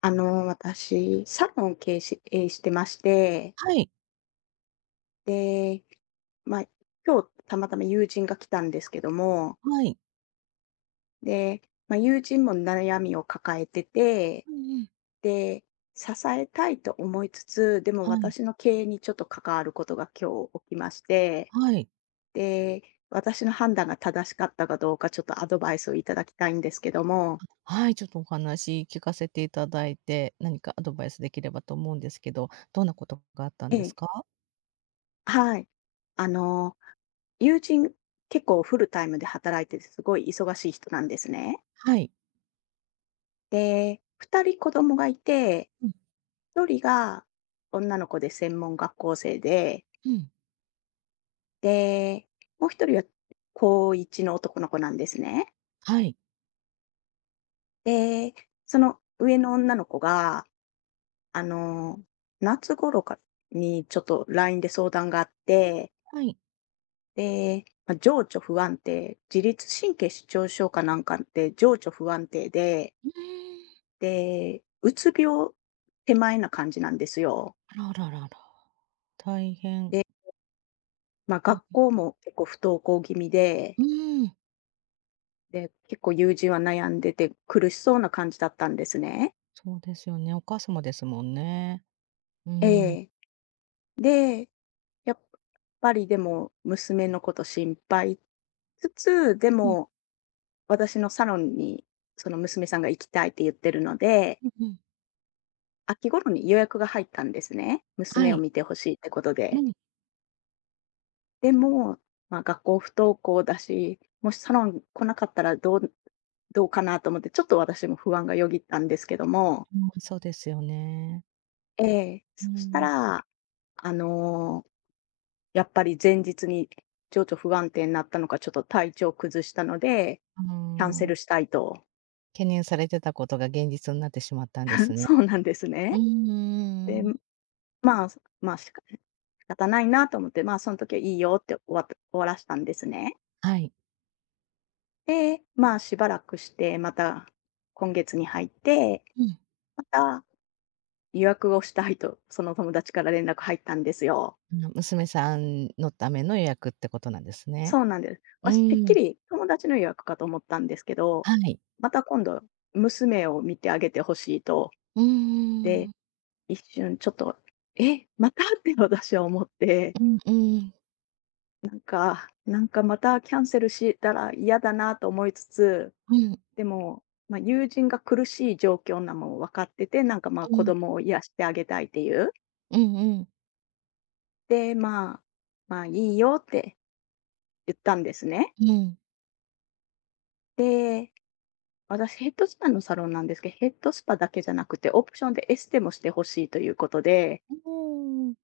私、サロンを経営してまして、はい、で、まあ、今日たまたま友人が来たんですけども、はい。で、友人も悩みを抱えてて、うんうん。で、支えたいと思いつつ、でもはい、私の経営にちょっと関わることが今日起きまして、はい。で、私の判断が正しかったかどうか、ちょっとアドバイスをいただきたいんですけども。はい、ちょっとお話聞かせていただいて、何かアドバイスできればと思うんですけど、どんなことがあったんえですえ、か？はい。あの友人、結構フルタイムで働いてて、すごい忙しい人なんですね。はい。で、2人子供がいて、うん、1人が女の子で専門学校生で、うん。で、もう1人は高1の男の子なんですね。はい、で、その上の女の子が、あの、夏頃かにちょっと LINE で相談があって、はい。で、情緒不安定、自律神経失調症かなんかって情緒不安定でうーん。で、うつ病手前な感じなんですよ。あらあらあらあら、大変。で、うん、学校も結構不登校気味で、うーん、で、結構友人は悩んでて苦しそうな感じだったんですね。そうですよね。お母様ですもんね。うーえん。え。で、やっぱりでも娘のこと心配つつ、でうん、も私のサロンにその娘さんが行きたいって言ってるので、うんうん。秋頃に予約が入ったんですね。は娘をい。見てほしいってことうん、で。うん、でも、学校不登校だし、もしサロン来なかったらどうかなと思って、ちょっと私も不安がよぎったんですけども。そうですよね。ええ、うーそしたん、ら、あの、やっぱり前日に情緒不安定になったのか、ちょっと体調崩したので、うーキャンセん。ルしたいと。懸念されてたことが現実になってしまったんです ね。そうなんですうーね。で、ん。まあ、まあ、仕方ないなと思って、その時はいいよって終わらしたんですね。はい。で、しばらくして、また今月に入ってうん。また、予約をしたいと、その友達から連絡入ったんですよ。あの娘さんのための予約ってことなんですね。そうなんです。う私、てっーきん、り友達の予約かと思ったんですけど、はい。また今度、娘を見てあげてほしいと。うーで、ん、一瞬ちょっと、え、またって私は思って、うんうん、なんかまたキャンセルしたら嫌だなと思いつつ、うんうん、でも、友人が苦しい状況なのも分かってて、なんか、子う供を癒してあげたいっていう。んうん、で、まあ、いいよって言ったんですね。うん。で、私ヘッドスパのサロンなんですけど、ヘッドスパだけじゃなくて、オプションでエステもしてほしいということで、うーん。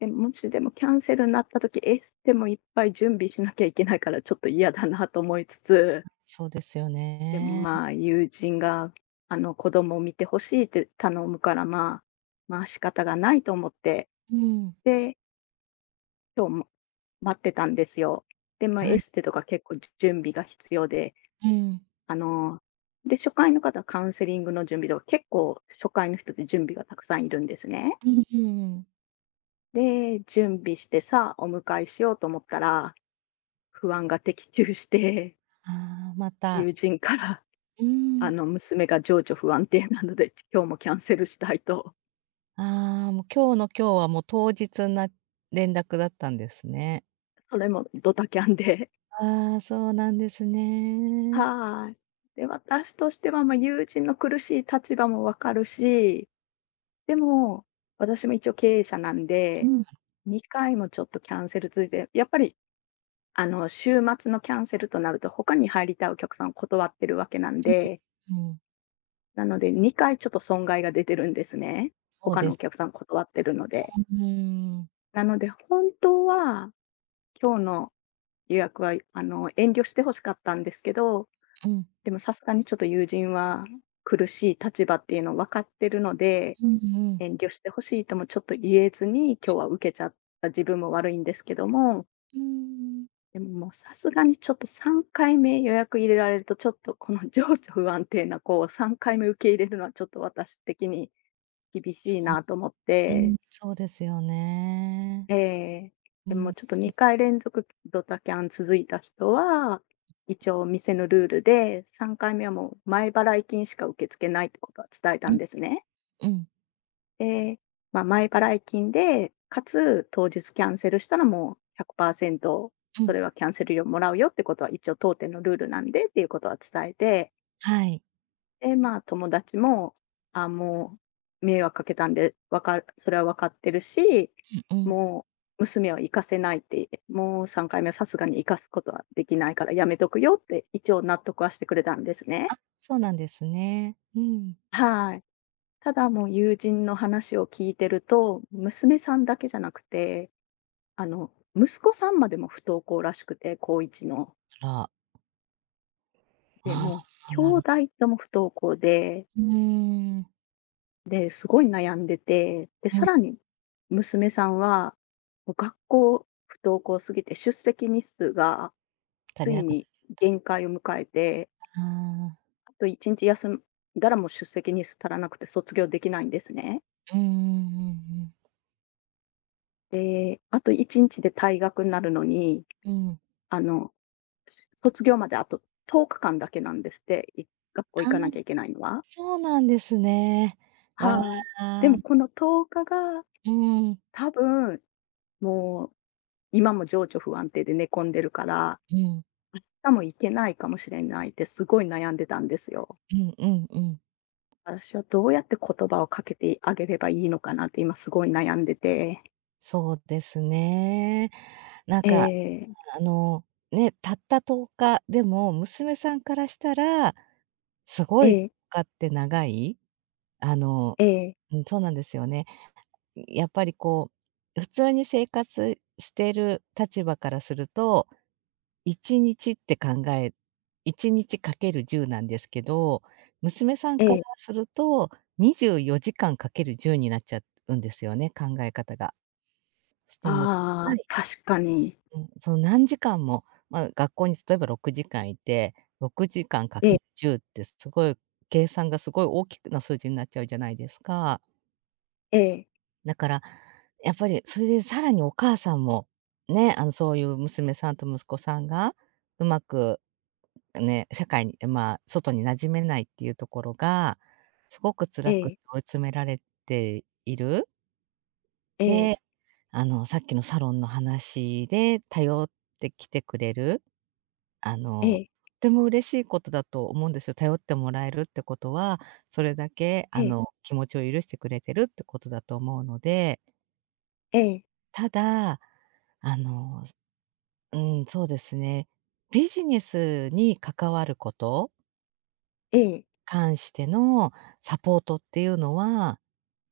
で、もしでもキャンセルになった時、エステもいっぱい準備しなきゃいけないから、ちょっと嫌だなと思いつつ、そうですよでも、ね。友人が、子供を見てほしいって頼むから、まあ、仕方がないと思って、うん、で、今日も待ってたんですよ。でもはエい、ステとか結構準備が必要で、うん、あの、で、初回の方はカウンセリングの準備とか、結構初回の人って準備がたくさんいるんですね。うんうんうん。で、準備してさあ、お迎えしようと思ったら、不安が的中して、ああ、また、友人から、うーん、娘が情緒不安定なので、今日もキャンセルしたいと、ああ、もう今日の今日はもう当日な連絡だったんですね。それもドタキャンで、ああ、そうなんですね。はい。で、私としては、友人の苦しい立場もわかるし、でも、私も一応経営者なんうで、ん、うん2回もちょっとキャンセルついて、やっぱり週末のキャンセルとなると、他に入りたいお客さんを断ってるわけなんで、うん、なので2回ちょっと損害が出てるんですね。そう他でのおす。客さん断ってるので。うーん、なので本当は、今日の予約は、遠慮して欲しかったんですけど、うん。でもさすがにちょっと友人は苦しい立場っていうのを分かってるので、うんうん。遠慮してほしいともちょっと言えずに、今日は受けちゃった自分も悪いんですけども、うーん。でも、もうさすがにちょっと3回目予約入れられると、ちょっとこの情緒不安定な子を3回目受け入れるのはちょっと私的に厳そしいなと思っう、うん、て、そうですよね。ええ、うでもん、ちょっと2回連続ドタキャン続いた人は、一応店のルールで、3回目はもう前払い金しか受け付けないってことは伝えうたん、んですね。うん、で、前払い金で、かつ当日キャンセルしたらもう100%うそん、れはキャンセル料もらうよってことは一応当店のルールなんでっていうことは伝えて、はい、で、友達も、もう迷惑かけたんで、わかるそれは分かってるし、うんうん。もう娘は行かせないって、もう3回目はさすがに行かすことはできないからやめとくよって一応納得はしてくれたんですあ、ね。そうなんですね。うん。はい。ただもう友人の話を聞いてると、娘さんだけじゃなくて、あの、息子さんまでも不登校らしくて、高1の。あら、で、あもう、あ、兄弟とも不登校で、うーん、で、すごい悩んでて、で、うん、さらに娘さんは、もう学校不登校すぎて出席日数が足つりいなくなっにちゃっ限界を迎えて、た。ああ、あと1日休んだらもう出席日数足らなくて卒業できないんですね。うんうんうんうん。で、あと1日で退学になるのに、うん。あの、卒業まであと10日間だけなんですって、学校あ行あ、かなきゃいけないのは。そうなんですね。わはい。であ、もこの10日が、うん、うん、多分、もう、今も情緒不安定で寝込んでるから、う明日も行けないかもしれないってすごい悩んでたんですよ。んうんうん。私はどうやって言葉をかけてあげればいいのかなって今すごい悩んでて。そうですね。なんえかえ、あの、ね、たった10日でも、娘さんからしたら、すごえいえ、かって長い、あのええ、うん、そうなんですよね。やっぱりこう、普通に生活してる立場からすると、1日って考え、1日かける10なんですけど、娘さんかえらえ。すると、24時間かける10になっちゃうんですよね、考え方が。あもう辛あ、い。確かに。うん、その何時間も、まあ、学校に例えば6時間いて、6時間かんかけえん。10ってすごい計算がすごい大きくな数字になっちゃうじゃないですか。ええ、だから、やっぱりそれでさらにお母さんも、ね、そういう娘さんと息子さんがうまくね、社会に、まあ、外に馴染めないっていうところが、すごくえ辛くえ、追い詰められている。ええ、で、さっきのサロンの話で頼ってきてくれる。あえの、え、とっても嬉しいことだと思うんですよ。頼ってもらえるってことは、それだけええ、気持ちを許してくれてるってことだと思うので、ええ、ただ、あの、うん、そうですね、ビジネスに関わること、ええ。関してのサポートっていうのは、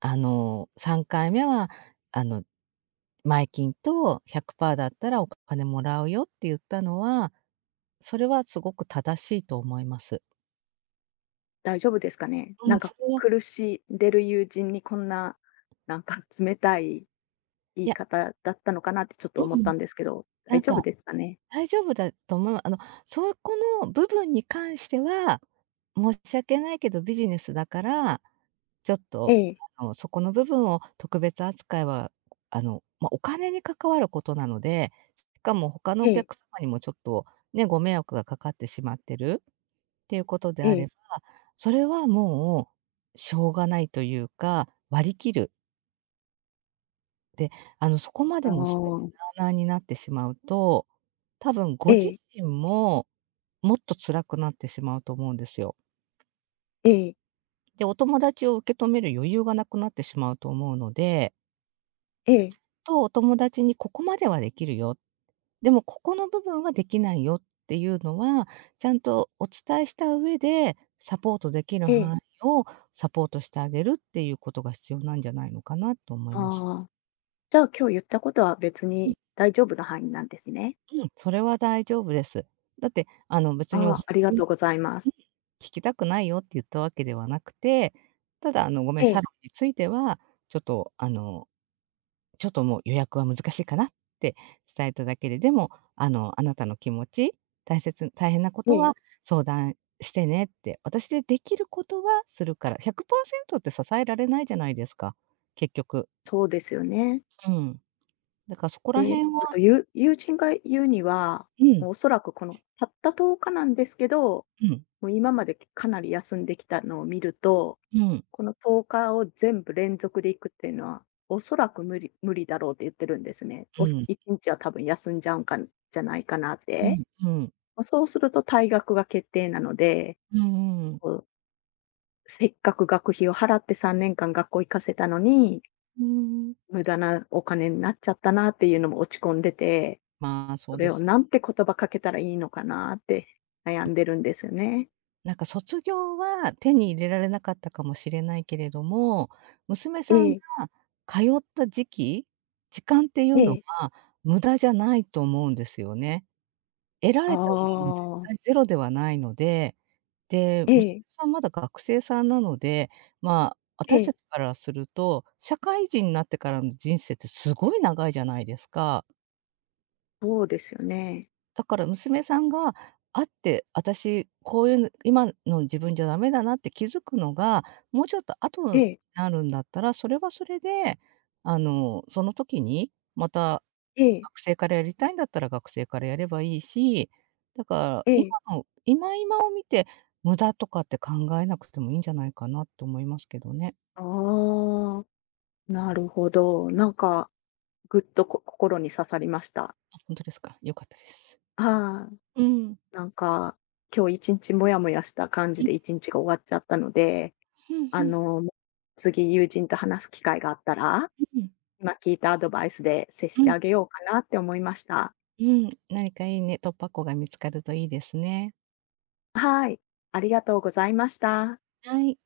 3回目は、あの、前金と100%だったらお金もらうよって言ったのは、それはすごく正しいと思います。大丈夫ですかね？うなん、んそかれは、苦しんでる友人にこんな、なんか 冷たい言いいや、方だったのかなってちょっと思うっん、たんですけど、な大ん丈夫かですかね？大丈夫だと思う。そこの部分に関しては、申し訳ないけどビジネスだから、ちょっえと、え、そこの部分を特別扱いは、ま、お金に関わることなので、しかも他のえおえ、客様にもちょっと、ね、ご迷惑がかかってしまってるっていうことでえあえ、れば、それはもうしょうがないというか、割り切る。で、そこまあでも全てあ、なあなあになってしまうと、多分ごえ自え、身も、もっと辛くなってしまうと思うんですよ。ええ、で、お友達を受け止める余裕がなくなってしまうと思うので、ええ、とお友達にここまではできるよ、でもここの部分はできないよっていうのは、ちゃんとお伝えした上で、サポートできるええ、範囲をサポートしてあげるっていうことが必要なんじゃないのかなと思います。ああ、じゃあ今日言ったことは別うん、に大丈夫な範囲なんですね。うん、それは大丈夫です。だって、別にあおあ、あり話がともうございまうん、す。聞きたくないよって言ったわけではなくて、ただごめん、えサえ、ロンについては、ちょっとちょっともう予約は難しいかなって伝えただけで、でもあなたの気持ち、大変なことえはえ、相談してねって、私でできることはするから、100%って支えられないじゃないですか、結局。そうですよね。うん。だからそこら辺で、あはとゆ友人が言うには、うん、おそらくこのたった10日なんですけどうん、もう今までかなり休んできたのを見ると、うん、この10日を全部連続で行くっていうのは、おそらく無理だろうって言ってるんですね。うん、1日は多分休んじゃうんかんじゃないかなっうて。ん、うん、そうすると退学が決定なので、うんうんうん。こう、せっかく学費を払って3年間学校行かせたのに、うーん。無駄なお金になっちゃったなっていうのも落ち込んでて、まあ、そそうれでをす。なんて言葉かけたらいいのかなって悩んでるんですよね。なんか卒業は手に入れられなかったかもしれないけれども、娘えさんがえ、通った時期、時間っていえうのえ。が無駄じゃないと思うんですよね。得らあれたものも絶あ、対ゼロではないので、で、え娘え。さんまだ学生さんなので、まあ、え私たえ、ちからすると、社会人になってからの人生ってすごい長いじゃないですか。そうですよね。だから娘さんが会って、私こういう、今の自分じゃダメだなって気づくのが、もうちょっと後えにえ、なるんだったら、それはそれで、その時にまたええ、学生からやりたいんだったら学生からやればいいし、だからえ今え。の今今を見て、無駄とかって考えなくてもいいんじゃないかなって思いますけどね。ああ、なるほど。なんか、ぐっと心に刺さりました。あ、ほんとですか。良かったです。はい。うん。なんか、今日1日モヤモヤした感うじん、で1日が終わっちゃったので、うんあうん。の、次友人と話す機会があったら、うん。今聞いたアドバイスで接しうてん。あげようかなって思いました。うん。何かいいね、突破口が見つかるといいですね。はい、ありがとうございました。はい。